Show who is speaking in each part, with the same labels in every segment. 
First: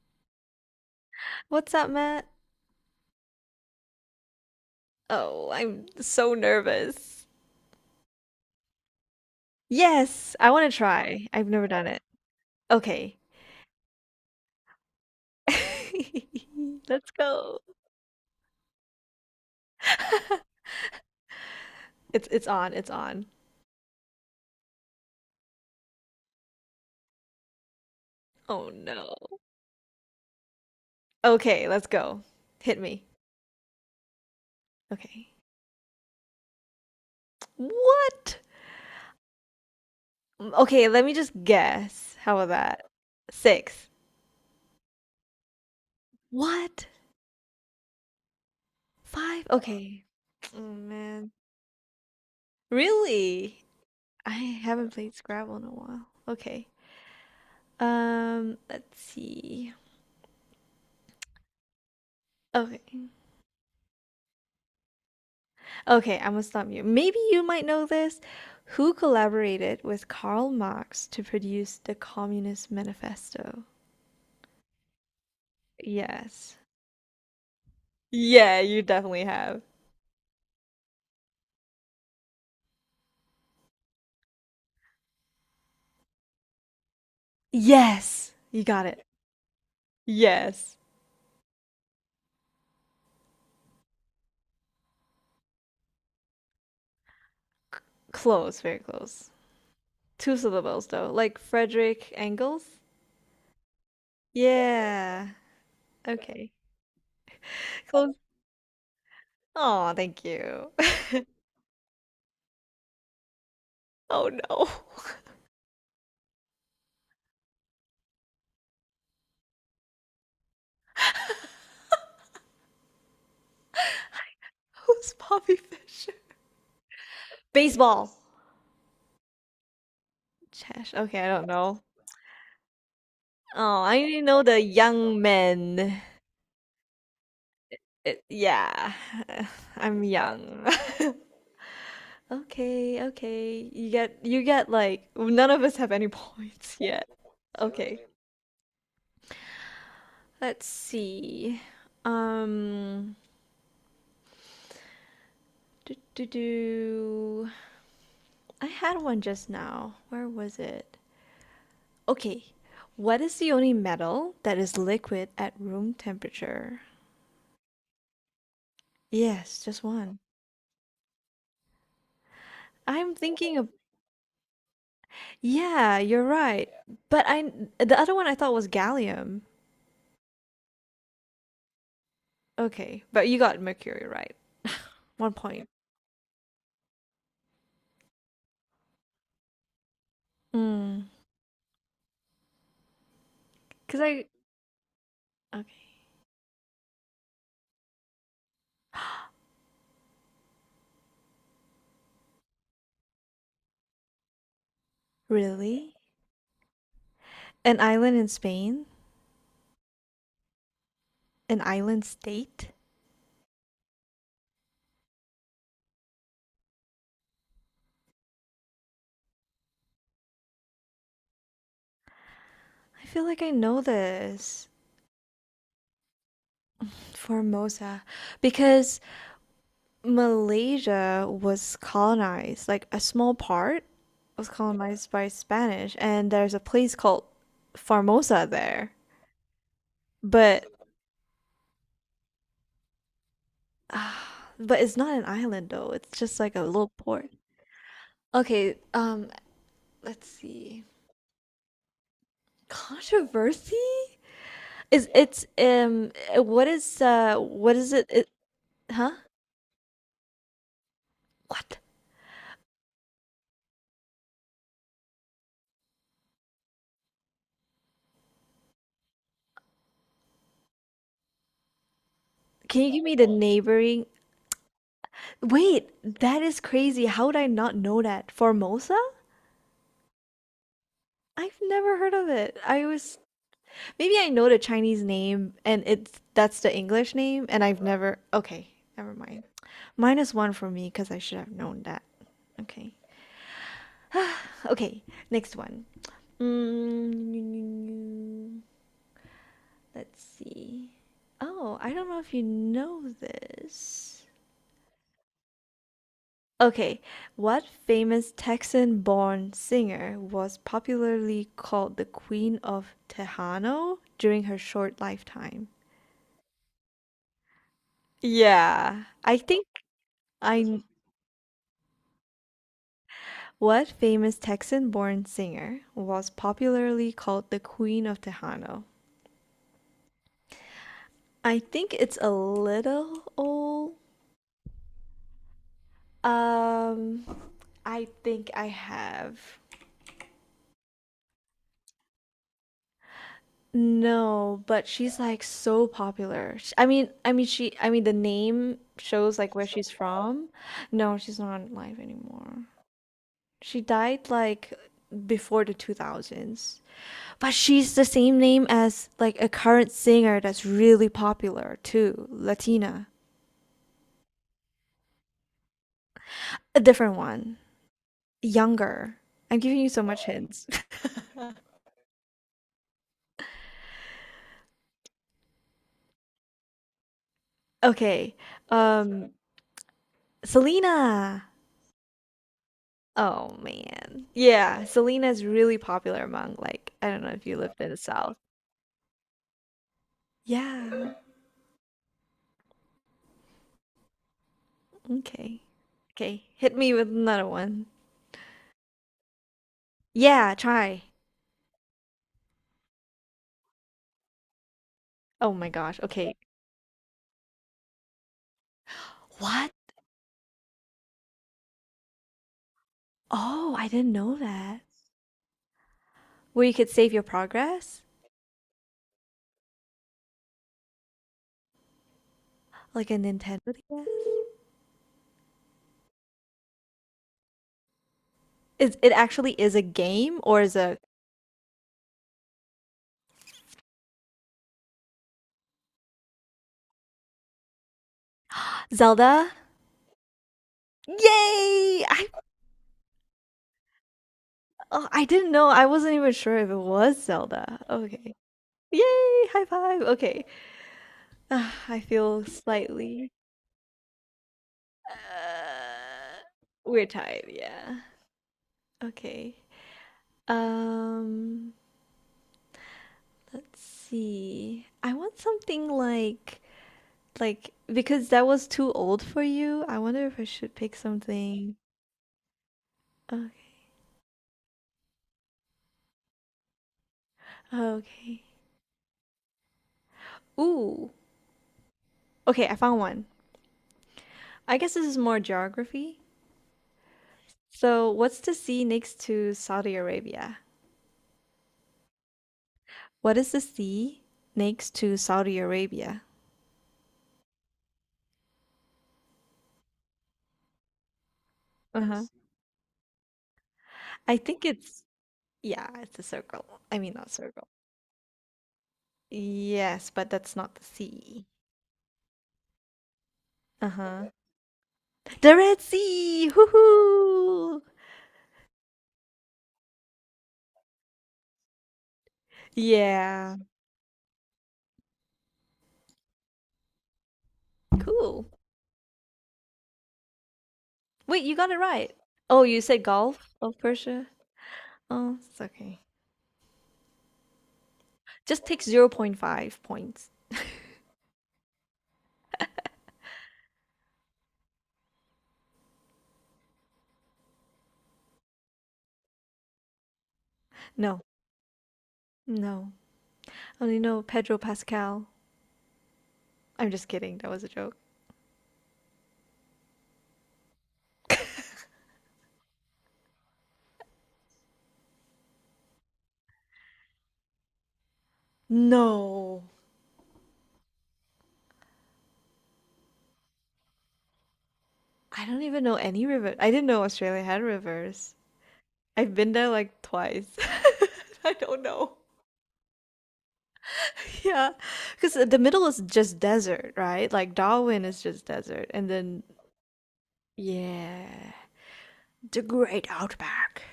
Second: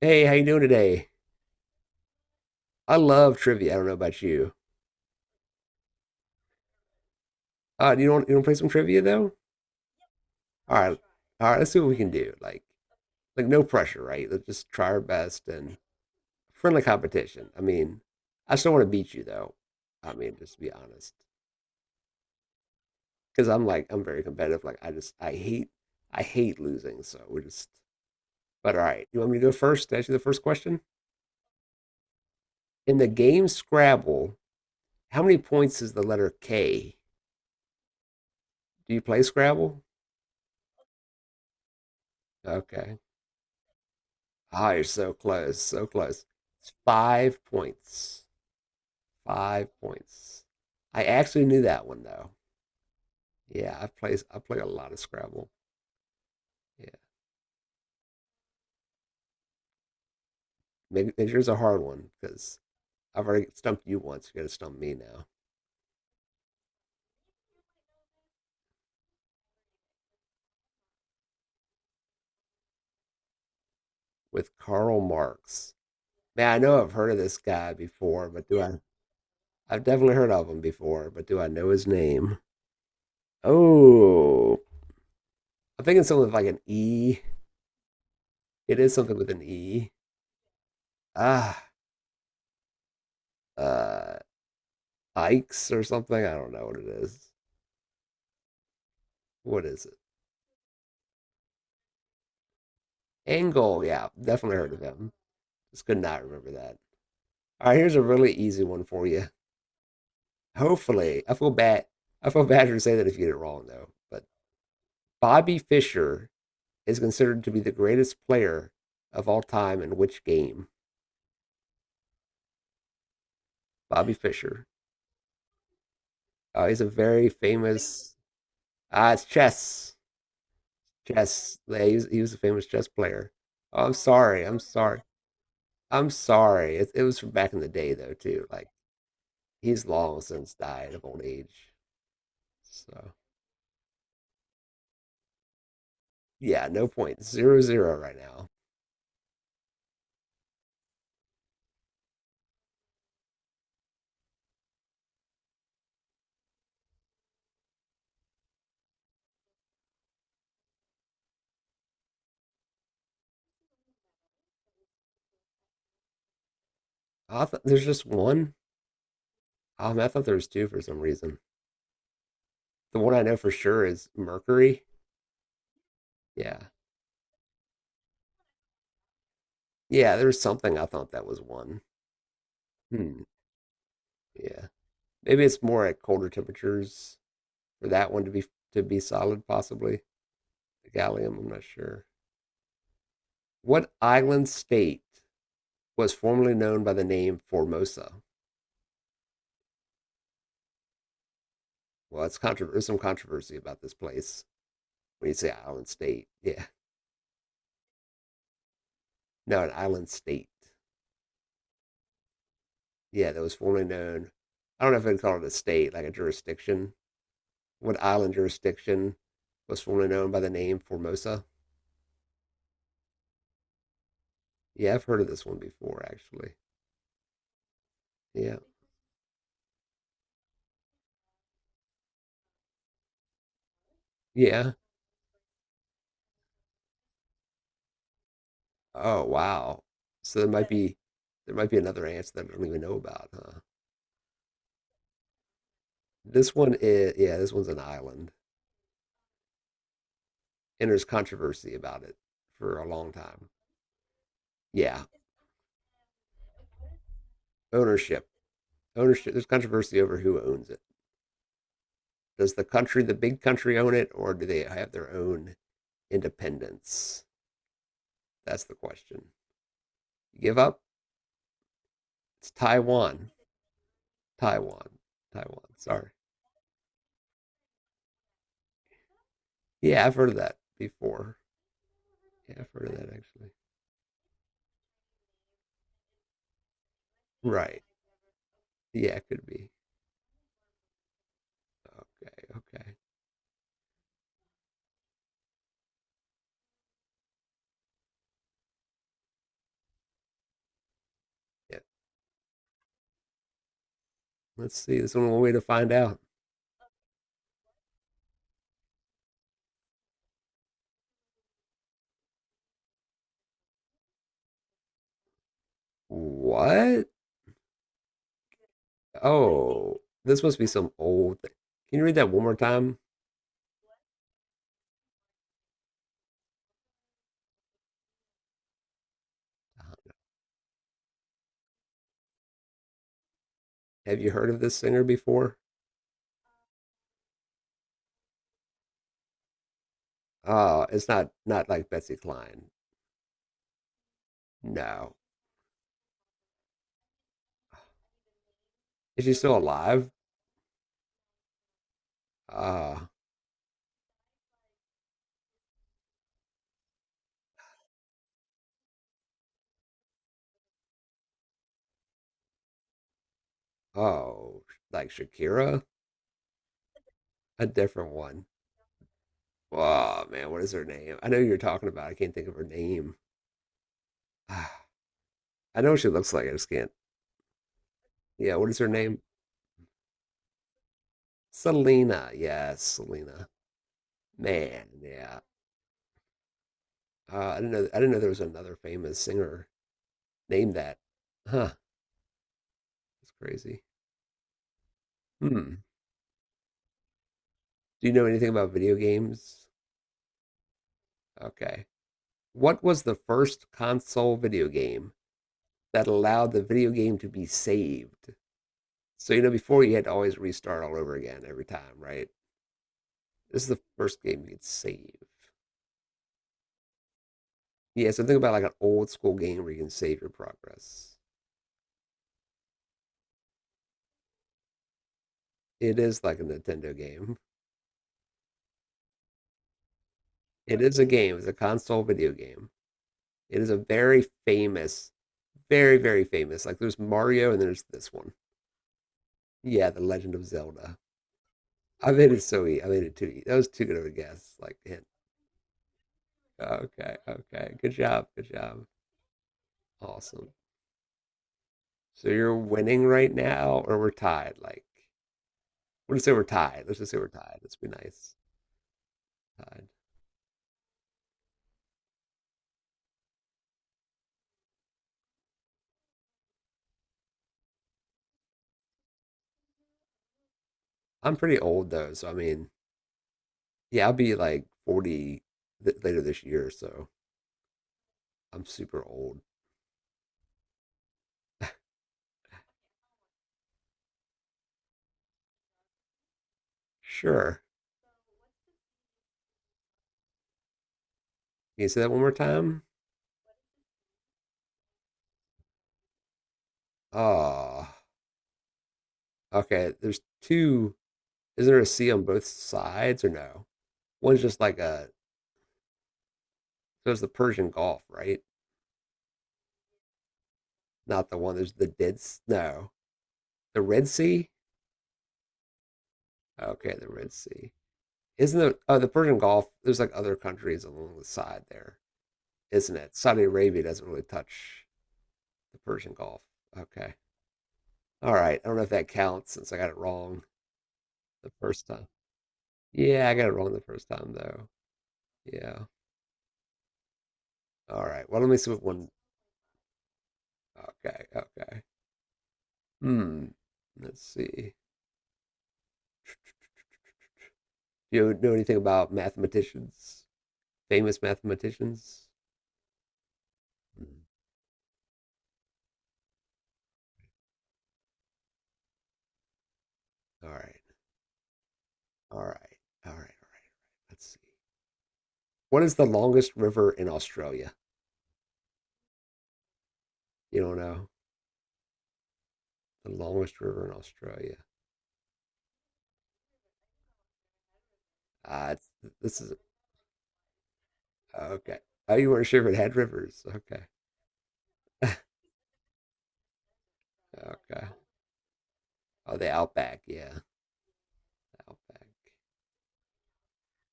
Speaker 1: Hey, how you doing today?
Speaker 2: What's up, Matt?
Speaker 1: I love trivia. I don't know about you.
Speaker 2: Oh, I'm so nervous.
Speaker 1: You don't you want to play some trivia though?
Speaker 2: Yes, I want to
Speaker 1: All right,
Speaker 2: try. I've
Speaker 1: all right.
Speaker 2: never
Speaker 1: Let's see
Speaker 2: done
Speaker 1: what we
Speaker 2: it.
Speaker 1: can do. Like
Speaker 2: Okay.
Speaker 1: like no pressure, right? Let's just try our best and friendly
Speaker 2: Let's
Speaker 1: competition.
Speaker 2: go.
Speaker 1: I mean, I still want to beat you though. I mean, just to be honest,
Speaker 2: It's on. It's on.
Speaker 1: because I'm very competitive. I hate losing. So we're just.
Speaker 2: Oh
Speaker 1: But all right,
Speaker 2: no.
Speaker 1: you want me to go first? To ask you the first question
Speaker 2: Okay, let's go. Hit
Speaker 1: in
Speaker 2: me.
Speaker 1: the game Scrabble. How
Speaker 2: Okay.
Speaker 1: many points is the letter K?
Speaker 2: What?
Speaker 1: Do you play Scrabble?
Speaker 2: Okay, let me just guess. How about that?
Speaker 1: Okay.
Speaker 2: Six.
Speaker 1: Ah, you're so close, so close. It's
Speaker 2: What?
Speaker 1: 5 points.
Speaker 2: Five?
Speaker 1: Five
Speaker 2: Okay.
Speaker 1: points.
Speaker 2: Oh
Speaker 1: I
Speaker 2: man.
Speaker 1: actually knew that one though.
Speaker 2: Really?
Speaker 1: Yeah, I play
Speaker 2: I
Speaker 1: I play a
Speaker 2: haven't
Speaker 1: lot of
Speaker 2: played
Speaker 1: Scrabble.
Speaker 2: Scrabble in a while. Okay.
Speaker 1: Yeah,
Speaker 2: Let's see.
Speaker 1: maybe yours a hard one because
Speaker 2: Okay.
Speaker 1: I've already stumped you once. You're gonna stump me now
Speaker 2: Okay, I'm gonna stop you. Maybe you might know this. Who collaborated with Karl Marx to produce the Communist Manifesto?
Speaker 1: with Karl Marx. Man,
Speaker 2: Yes.
Speaker 1: I know I've heard of this guy before, but
Speaker 2: Yeah,
Speaker 1: do I?
Speaker 2: you definitely have.
Speaker 1: I've definitely heard of him before, but do I know his name? Oh, I'm thinking something with like an E.
Speaker 2: Yes! You
Speaker 1: It
Speaker 2: got
Speaker 1: is
Speaker 2: it.
Speaker 1: something with an E.
Speaker 2: Yes.
Speaker 1: Ah, uh, Ikes or something. I don't know what it is.
Speaker 2: Close, very close.
Speaker 1: What is it?
Speaker 2: Two syllables though, like Frederick Engels?
Speaker 1: Angle. Yeah, definitely heard of him.
Speaker 2: Yeah.
Speaker 1: Just could not remember
Speaker 2: Okay.
Speaker 1: that. All right, here's a
Speaker 2: Close.
Speaker 1: really easy one for you.
Speaker 2: Oh, thank you.
Speaker 1: Hopefully, I feel bad. I feel bad to say that if you get it wrong though. But
Speaker 2: Oh no.
Speaker 1: Bobby Fischer is considered to be the greatest player of all time in which game? Bobby Fischer.
Speaker 2: Who's Bobby Fischer?
Speaker 1: He's a very
Speaker 2: Baseball.
Speaker 1: famous. It's chess.
Speaker 2: Chesh. Okay, I don't
Speaker 1: Chess.
Speaker 2: know.
Speaker 1: Yeah, he was a famous chess player.
Speaker 2: Oh,
Speaker 1: Oh, I'm
Speaker 2: I only
Speaker 1: sorry.
Speaker 2: know
Speaker 1: I'm
Speaker 2: the
Speaker 1: sorry.
Speaker 2: young men.
Speaker 1: I'm sorry. It was from back in the day though
Speaker 2: It,
Speaker 1: too. Like
Speaker 2: yeah,
Speaker 1: he's
Speaker 2: I'm
Speaker 1: long since
Speaker 2: young.
Speaker 1: died of old age.
Speaker 2: Okay,
Speaker 1: So
Speaker 2: okay. You get like none of us have any
Speaker 1: yeah,
Speaker 2: points
Speaker 1: no
Speaker 2: yet.
Speaker 1: point. 0-0
Speaker 2: Okay.
Speaker 1: right now.
Speaker 2: Let's see. Um do do do. I had one just now. Where was it? Okay. What is the only metal that is liquid at room temperature?
Speaker 1: I thought there's just one.
Speaker 2: Yes, just
Speaker 1: I
Speaker 2: one.
Speaker 1: thought there was two for some reason. The one
Speaker 2: I'm
Speaker 1: I know for
Speaker 2: thinking of
Speaker 1: sure is Mercury.
Speaker 2: Yeah, you're
Speaker 1: Yeah.
Speaker 2: right. But I the other one I thought was gallium.
Speaker 1: Yeah, there was something I thought that was one.
Speaker 2: Okay,
Speaker 1: Hmm.
Speaker 2: but you got mercury right.
Speaker 1: Yeah.
Speaker 2: One
Speaker 1: Maybe it's
Speaker 2: point.
Speaker 1: more at colder temperatures for that one to be solid, possibly. The
Speaker 2: Mm.
Speaker 1: gallium, I'm not sure. What
Speaker 2: Cause I
Speaker 1: island state
Speaker 2: okay.
Speaker 1: was formerly known by the name Formosa? Well, it's there's some controversy about this place. When you say Island
Speaker 2: Really?
Speaker 1: State. Yeah.
Speaker 2: An island in Spain?
Speaker 1: No, an island state.
Speaker 2: An island state?
Speaker 1: Yeah, that was formerly known. I don't know if I'd call it a state, like a jurisdiction. What island jurisdiction was formerly known by the name Formosa?
Speaker 2: I feel like I know this.
Speaker 1: Yeah, I've heard of this one before, actually.
Speaker 2: Formosa.
Speaker 1: Yeah.
Speaker 2: Because Malaysia was colonized, like a small part was
Speaker 1: Yeah.
Speaker 2: colonized by Spanish, and there's a place called Formosa there.
Speaker 1: Oh, wow. So there
Speaker 2: But
Speaker 1: might be there might be another answer that I don't even know about, huh?
Speaker 2: Ah, but it's not an island though. It's just
Speaker 1: This
Speaker 2: like a
Speaker 1: one
Speaker 2: little
Speaker 1: is
Speaker 2: port.
Speaker 1: yeah, this one's an island.
Speaker 2: Okay, let's see.
Speaker 1: And there's controversy about it for a long time.
Speaker 2: Controversy?
Speaker 1: Yeah.
Speaker 2: Is it's what is it,
Speaker 1: Ownership.
Speaker 2: it huh?
Speaker 1: Ownership. There's controversy over who owns it.
Speaker 2: What?
Speaker 1: Does the country, the big country, own it, or do they have their own independence? That's the question. You give up? It's
Speaker 2: Can you give me the
Speaker 1: Taiwan.
Speaker 2: neighboring?
Speaker 1: Taiwan. Taiwan.
Speaker 2: Wait,
Speaker 1: Sorry.
Speaker 2: that is crazy. How would I not know that? Formosa?
Speaker 1: Yeah, I've heard of that before.
Speaker 2: I've never heard of
Speaker 1: Yeah,
Speaker 2: it.
Speaker 1: I've
Speaker 2: I
Speaker 1: heard of that
Speaker 2: was
Speaker 1: actually.
Speaker 2: maybe I know the Chinese name and it's that's the English name and I've
Speaker 1: Right.
Speaker 2: never okay, never
Speaker 1: Yeah, it
Speaker 2: mind.
Speaker 1: could be.
Speaker 2: Minus one for me because I should have known that.
Speaker 1: Okay.
Speaker 2: Okay.
Speaker 1: Okay.
Speaker 2: okay, next one. Mm, let's see. Oh,
Speaker 1: Yeah.
Speaker 2: I don't know if you know this.
Speaker 1: Let's see. This one one way to find out.
Speaker 2: Okay, what famous Texan born singer was popularly called the Queen of Tejano during her short lifetime?
Speaker 1: What?
Speaker 2: Yeah, I think
Speaker 1: Oh, this must be
Speaker 2: I.
Speaker 1: some old thing. Can you read that one more time?
Speaker 2: What famous Texan born singer was popularly called the Queen of Tejano?
Speaker 1: Uh-huh.
Speaker 2: I think it's a little old.
Speaker 1: Have you heard of this singer before?
Speaker 2: Um, I think I have.
Speaker 1: It's not like Betsy Klein.
Speaker 2: No, but
Speaker 1: No,
Speaker 2: she's like so popular. I mean she the name
Speaker 1: is she
Speaker 2: shows like
Speaker 1: still
Speaker 2: where she's
Speaker 1: alive?
Speaker 2: from. No, she's not alive anymore.
Speaker 1: Uh,
Speaker 2: She died before the 2000s. But she's the same name as like a current singer that's really popular too, Latina.
Speaker 1: oh, like Shakira?
Speaker 2: A different one,
Speaker 1: A different one.
Speaker 2: younger. I'm giving you so
Speaker 1: Oh,
Speaker 2: much
Speaker 1: man, what
Speaker 2: hints.
Speaker 1: is her name? I know you're talking about. I can't think of her name. Ah, I know what she looks like. I just can't.
Speaker 2: Okay.
Speaker 1: Yeah, what is her name?
Speaker 2: Um, Selena.
Speaker 1: Selena. Yes, Selena.
Speaker 2: Oh man. Yeah,
Speaker 1: Man,
Speaker 2: Selena
Speaker 1: yeah.
Speaker 2: is really popular among like I don't know if
Speaker 1: I
Speaker 2: you
Speaker 1: didn't
Speaker 2: lived
Speaker 1: know.
Speaker 2: in the
Speaker 1: I didn't know there
Speaker 2: South.
Speaker 1: was another famous singer named that.
Speaker 2: Yeah.
Speaker 1: Huh. That's crazy.
Speaker 2: Okay.
Speaker 1: Hmm.
Speaker 2: Okay. Hit me with another one.
Speaker 1: Do you know anything about video games?
Speaker 2: Yeah, try.
Speaker 1: Okay. What was the first console video game
Speaker 2: Oh my gosh.
Speaker 1: that
Speaker 2: Okay.
Speaker 1: allowed the video game to be saved? So you know,
Speaker 2: What?
Speaker 1: before you had to always restart all over again every time, right? This is
Speaker 2: Oh,
Speaker 1: the
Speaker 2: I didn't
Speaker 1: first
Speaker 2: know
Speaker 1: game you can
Speaker 2: that.
Speaker 1: save.
Speaker 2: Where you could save your progress?
Speaker 1: Yeah, so think about like an old school game where you can save your progress.
Speaker 2: Like a Nintendo DS?
Speaker 1: It is like a Nintendo game.
Speaker 2: Is it actually is a game or is
Speaker 1: It is
Speaker 2: a
Speaker 1: a game. It's a console video game. It is a very famous, very famous. Like there's Mario and there's this one.
Speaker 2: Zelda?
Speaker 1: Yeah, The Legend of Zelda.
Speaker 2: Yay!
Speaker 1: I
Speaker 2: I
Speaker 1: made it so easy. I made it too easy. That was too good of a guess. Like hint.
Speaker 2: Oh, I didn't know. I wasn't even sure if it
Speaker 1: Okay,
Speaker 2: was
Speaker 1: okay.
Speaker 2: Zelda.
Speaker 1: Good job.
Speaker 2: Okay.
Speaker 1: Good job.
Speaker 2: Yay! High five. Okay.
Speaker 1: Awesome.
Speaker 2: Ah, I
Speaker 1: So
Speaker 2: feel
Speaker 1: you're winning right
Speaker 2: slightly
Speaker 1: now, or we're tied. Like we'll just say
Speaker 2: uh,
Speaker 1: we're tied. Let's
Speaker 2: we're
Speaker 1: just say we're
Speaker 2: tired,
Speaker 1: tied. Let's be
Speaker 2: yeah.
Speaker 1: nice.
Speaker 2: Okay.
Speaker 1: Tied.
Speaker 2: Um, let's see. I want something like because that was too old for you. I wonder if I should pick
Speaker 1: I'm pretty
Speaker 2: something.
Speaker 1: old though, so I mean,
Speaker 2: Okay.
Speaker 1: yeah, I'll be like 40 later this year, so
Speaker 2: Okay.
Speaker 1: I'm super old.
Speaker 2: Ooh. Okay, I found one. I guess this is more geography.
Speaker 1: Sure.
Speaker 2: So, what's the sea next to Saudi Arabia?
Speaker 1: Can you say that one more time?
Speaker 2: What is the sea next to Saudi Arabia?
Speaker 1: Oh, okay. There's two. Is there a sea on
Speaker 2: Uh-huh.
Speaker 1: both sides or no?
Speaker 2: I
Speaker 1: One's just
Speaker 2: think
Speaker 1: like
Speaker 2: it's
Speaker 1: a.
Speaker 2: Yeah, it's a circle. I
Speaker 1: So
Speaker 2: mean,
Speaker 1: it's the
Speaker 2: not circle.
Speaker 1: Persian Gulf, right?
Speaker 2: Yes, but that's not the
Speaker 1: Not the
Speaker 2: sea.
Speaker 1: one. There's the Dead. No, the Red
Speaker 2: Uh-huh.
Speaker 1: Sea.
Speaker 2: The Red Sea!
Speaker 1: Okay, the Red Sea.
Speaker 2: Hoo-hoo!
Speaker 1: Isn't the Persian Gulf? There's like other countries along the side there. Isn't it? Saudi
Speaker 2: Yeah.
Speaker 1: Arabia doesn't really touch the Persian Gulf. Okay. All
Speaker 2: Cool.
Speaker 1: right. I don't know if that counts since I got it wrong
Speaker 2: Wait,
Speaker 1: the
Speaker 2: you got it
Speaker 1: first time.
Speaker 2: right. Oh, you said
Speaker 1: Yeah, I got it
Speaker 2: Gulf
Speaker 1: wrong
Speaker 2: of
Speaker 1: the first
Speaker 2: Persia?
Speaker 1: time though.
Speaker 2: Oh, it's
Speaker 1: Yeah.
Speaker 2: okay.
Speaker 1: All right. Well, let me
Speaker 2: Just
Speaker 1: see what
Speaker 2: take
Speaker 1: one.
Speaker 2: zero point 0.5 points.
Speaker 1: Okay. Okay. Hmm. Let's see. Do you know anything about mathematicians?
Speaker 2: No,
Speaker 1: Famous mathematicians?
Speaker 2: no. I only
Speaker 1: Mm-hmm.
Speaker 2: know Pedro Pascal. I'm just kidding. That was a joke.
Speaker 1: All right. All right. All right. Let's see. What is the longest river in Australia?
Speaker 2: No.
Speaker 1: You don't know the longest river in Australia.
Speaker 2: I don't even know any river. I didn't know Australia had rivers.
Speaker 1: It's,
Speaker 2: I've
Speaker 1: this
Speaker 2: been
Speaker 1: is
Speaker 2: there like twice. I
Speaker 1: Okay.
Speaker 2: don't know.
Speaker 1: Oh, you weren't sure if it had rivers. Okay.
Speaker 2: Yeah, because the middle is just desert, right? Like
Speaker 1: Okay.
Speaker 2: Darwin is just desert, and
Speaker 1: Oh,
Speaker 2: then
Speaker 1: the Outback. Yeah,
Speaker 2: yeah,
Speaker 1: Outback.
Speaker 2: the Great Outback.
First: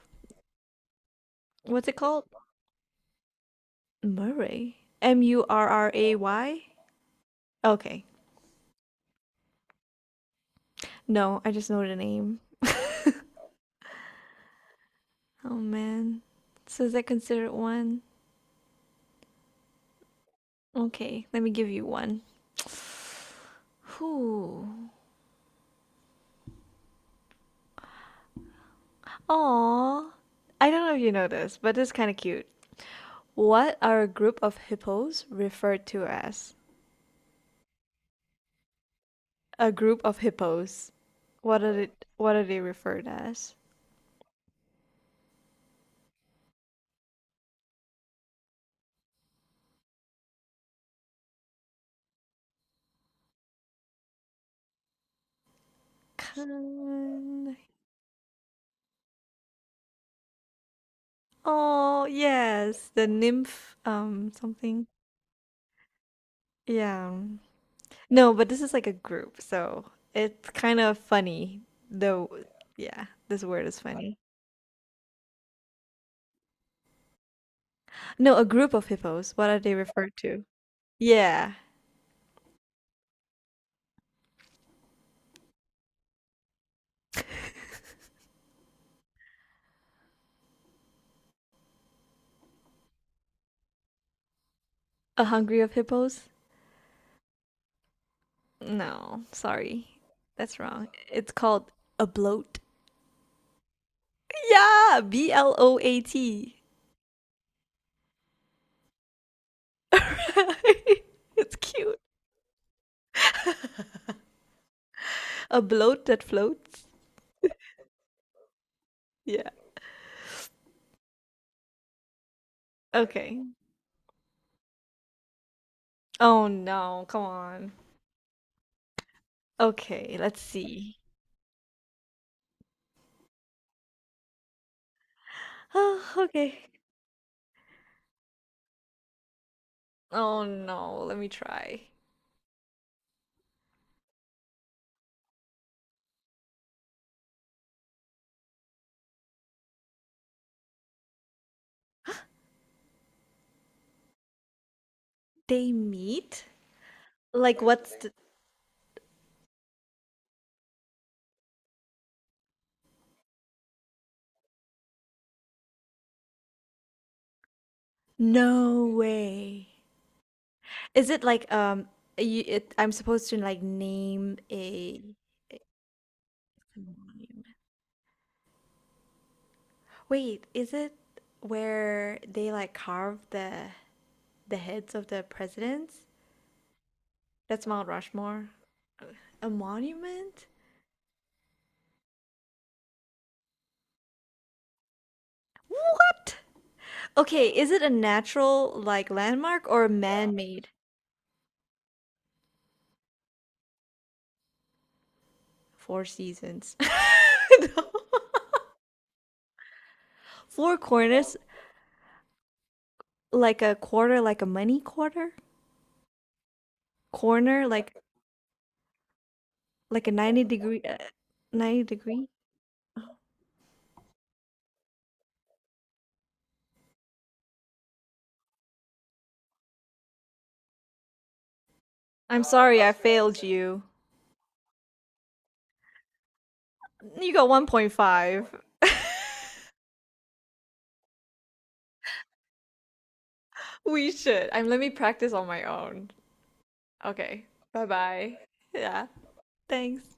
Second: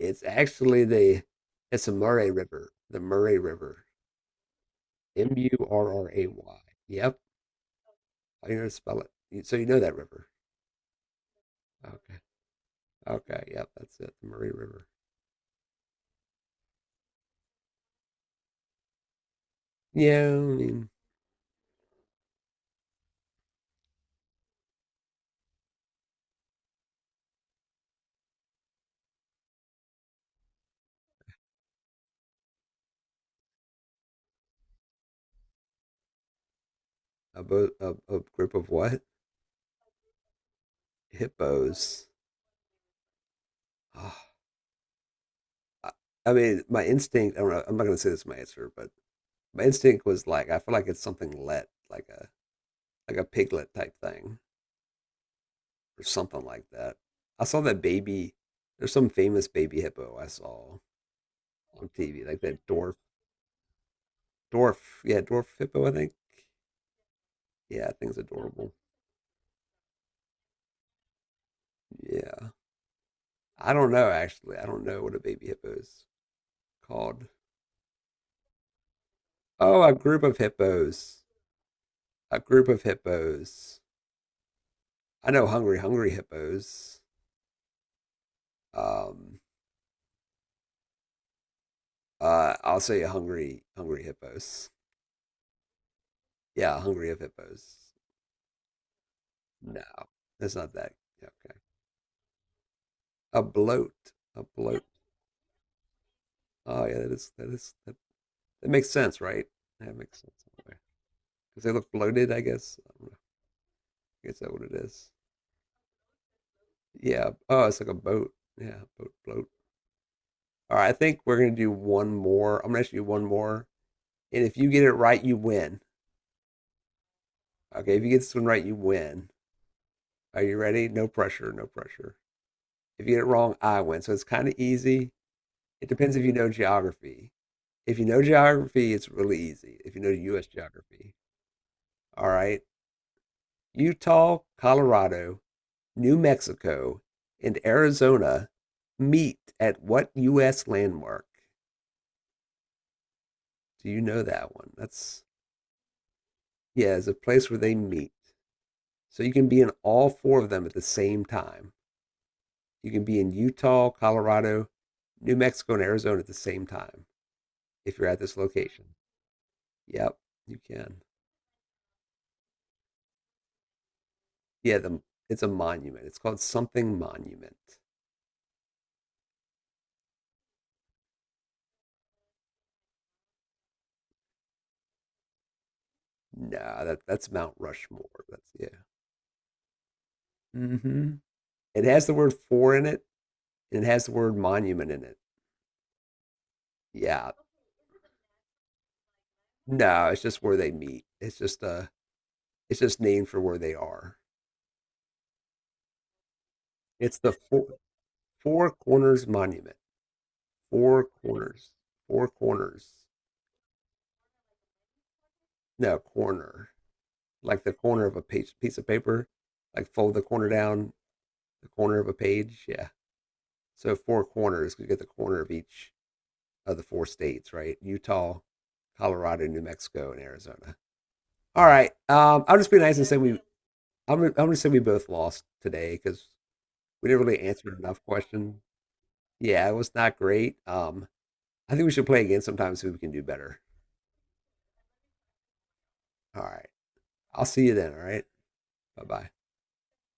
Speaker 1: It's actually the it's
Speaker 2: What's
Speaker 1: the
Speaker 2: it called?
Speaker 1: Murray River. The Murray River.
Speaker 2: Murray. M
Speaker 1: M
Speaker 2: U
Speaker 1: U
Speaker 2: R
Speaker 1: R
Speaker 2: R
Speaker 1: R
Speaker 2: A
Speaker 1: A Y.
Speaker 2: Y.
Speaker 1: Yep.
Speaker 2: Okay.
Speaker 1: I know how to spell it. You- So you know that river.
Speaker 2: No, I just know the
Speaker 1: Okay.
Speaker 2: name.
Speaker 1: Okay. Yep. That's it. The Murray River.
Speaker 2: Oh man. So is that considered one?
Speaker 1: Yeah. I mean,
Speaker 2: Okay, let me give you one. Whew. Aw. I don't know if you know this, but it's kind of cute. What are a group of hippos referred to as?
Speaker 1: a group of what?
Speaker 2: A group of hippos. What are it?
Speaker 1: Hippos.
Speaker 2: What are they referred as?
Speaker 1: Ah, I, I mean, my instinct. I don't know. I'm not gonna say this is my answer, but my instinct was like, I feel like it's like a piglet type thing or something like that. I
Speaker 2: Kan-
Speaker 1: saw that baby. There's some famous baby hippo I saw on
Speaker 2: Oh,
Speaker 1: TV, like that
Speaker 2: yes, the nymph. Something.
Speaker 1: dwarf, yeah, dwarf hippo. I think,
Speaker 2: Yeah.
Speaker 1: yeah, I think it's
Speaker 2: No, but this
Speaker 1: adorable.
Speaker 2: is like a group, so it's kind of funny. Though,
Speaker 1: Yeah,
Speaker 2: yeah, this word
Speaker 1: I
Speaker 2: is
Speaker 1: don't know
Speaker 2: funny.
Speaker 1: actually. I don't know what a baby hippo is called.
Speaker 2: No, a group of hippos. What are they
Speaker 1: Oh, a
Speaker 2: referred
Speaker 1: group of
Speaker 2: to?
Speaker 1: hippos.
Speaker 2: Yeah,
Speaker 1: A group of hippos. I know hungry, hungry hippos. Um, I'll say hungry, hungry hippos.
Speaker 2: a hungry of hippos.
Speaker 1: Yeah, hungry of hippos.
Speaker 2: No,
Speaker 1: No,
Speaker 2: sorry.
Speaker 1: that's
Speaker 2: That's
Speaker 1: not
Speaker 2: wrong.
Speaker 1: that. Yeah,
Speaker 2: It's
Speaker 1: okay.
Speaker 2: called a bloat.
Speaker 1: A bloat. A bloat.
Speaker 2: Yeah, bloat.
Speaker 1: Oh yeah, that makes sense, right? That makes sense because
Speaker 2: it's
Speaker 1: they look
Speaker 2: cute.
Speaker 1: bloated. I guess. I don't know. I guess that what it is.
Speaker 2: A bloat that floats.
Speaker 1: Yeah. Oh, it's like a boat. Yeah, boat bloat.
Speaker 2: Yeah.
Speaker 1: All right. I think we're gonna do one more. I'm gonna ask you one
Speaker 2: Okay.
Speaker 1: more, and if you get it right, you win.
Speaker 2: Oh no, come on.
Speaker 1: Okay. If you get this one right, you win.
Speaker 2: Okay, let's
Speaker 1: Are you ready?
Speaker 2: see.
Speaker 1: No pressure. No pressure. If you get it wrong, I win. So it's kind of easy. It
Speaker 2: Oh,
Speaker 1: depends if you know
Speaker 2: okay.
Speaker 1: geography. If you know geography, it's really easy. If you know
Speaker 2: Oh
Speaker 1: U.S.
Speaker 2: no,
Speaker 1: geography,
Speaker 2: let me try.
Speaker 1: all right. Utah, Colorado, New Mexico, and Arizona meet at what U.S. landmark? Do you know that one? That's,
Speaker 2: They meet?
Speaker 1: yeah, it's a place where
Speaker 2: Like
Speaker 1: they
Speaker 2: what's
Speaker 1: meet.
Speaker 2: the
Speaker 1: So you can be in all four of them at the same time. You can be in Utah, Colorado, New Mexico, and Arizona at the same time if you're at this
Speaker 2: No
Speaker 1: location.
Speaker 2: way.
Speaker 1: Yep, you can.
Speaker 2: Is it like you I'm supposed to like name
Speaker 1: Yeah, it's a monument. It's called
Speaker 2: a
Speaker 1: something
Speaker 2: monument.
Speaker 1: monument.
Speaker 2: Wait, is it where they like carve the heads of the presidents?
Speaker 1: Nah, that's Mount
Speaker 2: That's Mount
Speaker 1: Rushmore. That's
Speaker 2: Rushmore.
Speaker 1: yeah.
Speaker 2: A monument?
Speaker 1: Mm-hmm. It has the word "for" in it, and it has the word "monument" in it.
Speaker 2: What?
Speaker 1: Yeah,
Speaker 2: Okay, is it a natural like landmark or a
Speaker 1: no, it's just where they
Speaker 2: man-made?
Speaker 1: meet. It's just named for where they are.
Speaker 2: Four seasons.
Speaker 1: It's the four,
Speaker 2: No.
Speaker 1: four Corners Monument.
Speaker 2: Four
Speaker 1: Four
Speaker 2: corners,
Speaker 1: corners, four corners.
Speaker 2: like a quarter, like a money quarter?
Speaker 1: No corner, like
Speaker 2: Corner,
Speaker 1: the
Speaker 2: like
Speaker 1: corner of a page, piece of paper, like
Speaker 2: a
Speaker 1: fold the
Speaker 2: 90
Speaker 1: corner
Speaker 2: degree
Speaker 1: down, the
Speaker 2: 90
Speaker 1: corner of a
Speaker 2: degree?
Speaker 1: page. Yeah. So four corners. 'Cause you get the corner of each of the four states, right? Utah, Colorado, New Mexico, and Arizona. All right.
Speaker 2: I'm
Speaker 1: I'll just be
Speaker 2: sorry, I
Speaker 1: nice and say we
Speaker 2: failed you.
Speaker 1: I'm gonna say we both lost today because we didn't
Speaker 2: You
Speaker 1: really
Speaker 2: got
Speaker 1: answer enough
Speaker 2: 1.5.
Speaker 1: question. Yeah, it was not great. I think we should play again sometime so we can do better.
Speaker 2: We should. I'm let me practice on my own.
Speaker 1: All right. I'll
Speaker 2: Okay.
Speaker 1: see you then. All right.
Speaker 2: Bye-bye.
Speaker 1: Bye
Speaker 2: Yeah.
Speaker 1: bye.
Speaker 2: Thanks.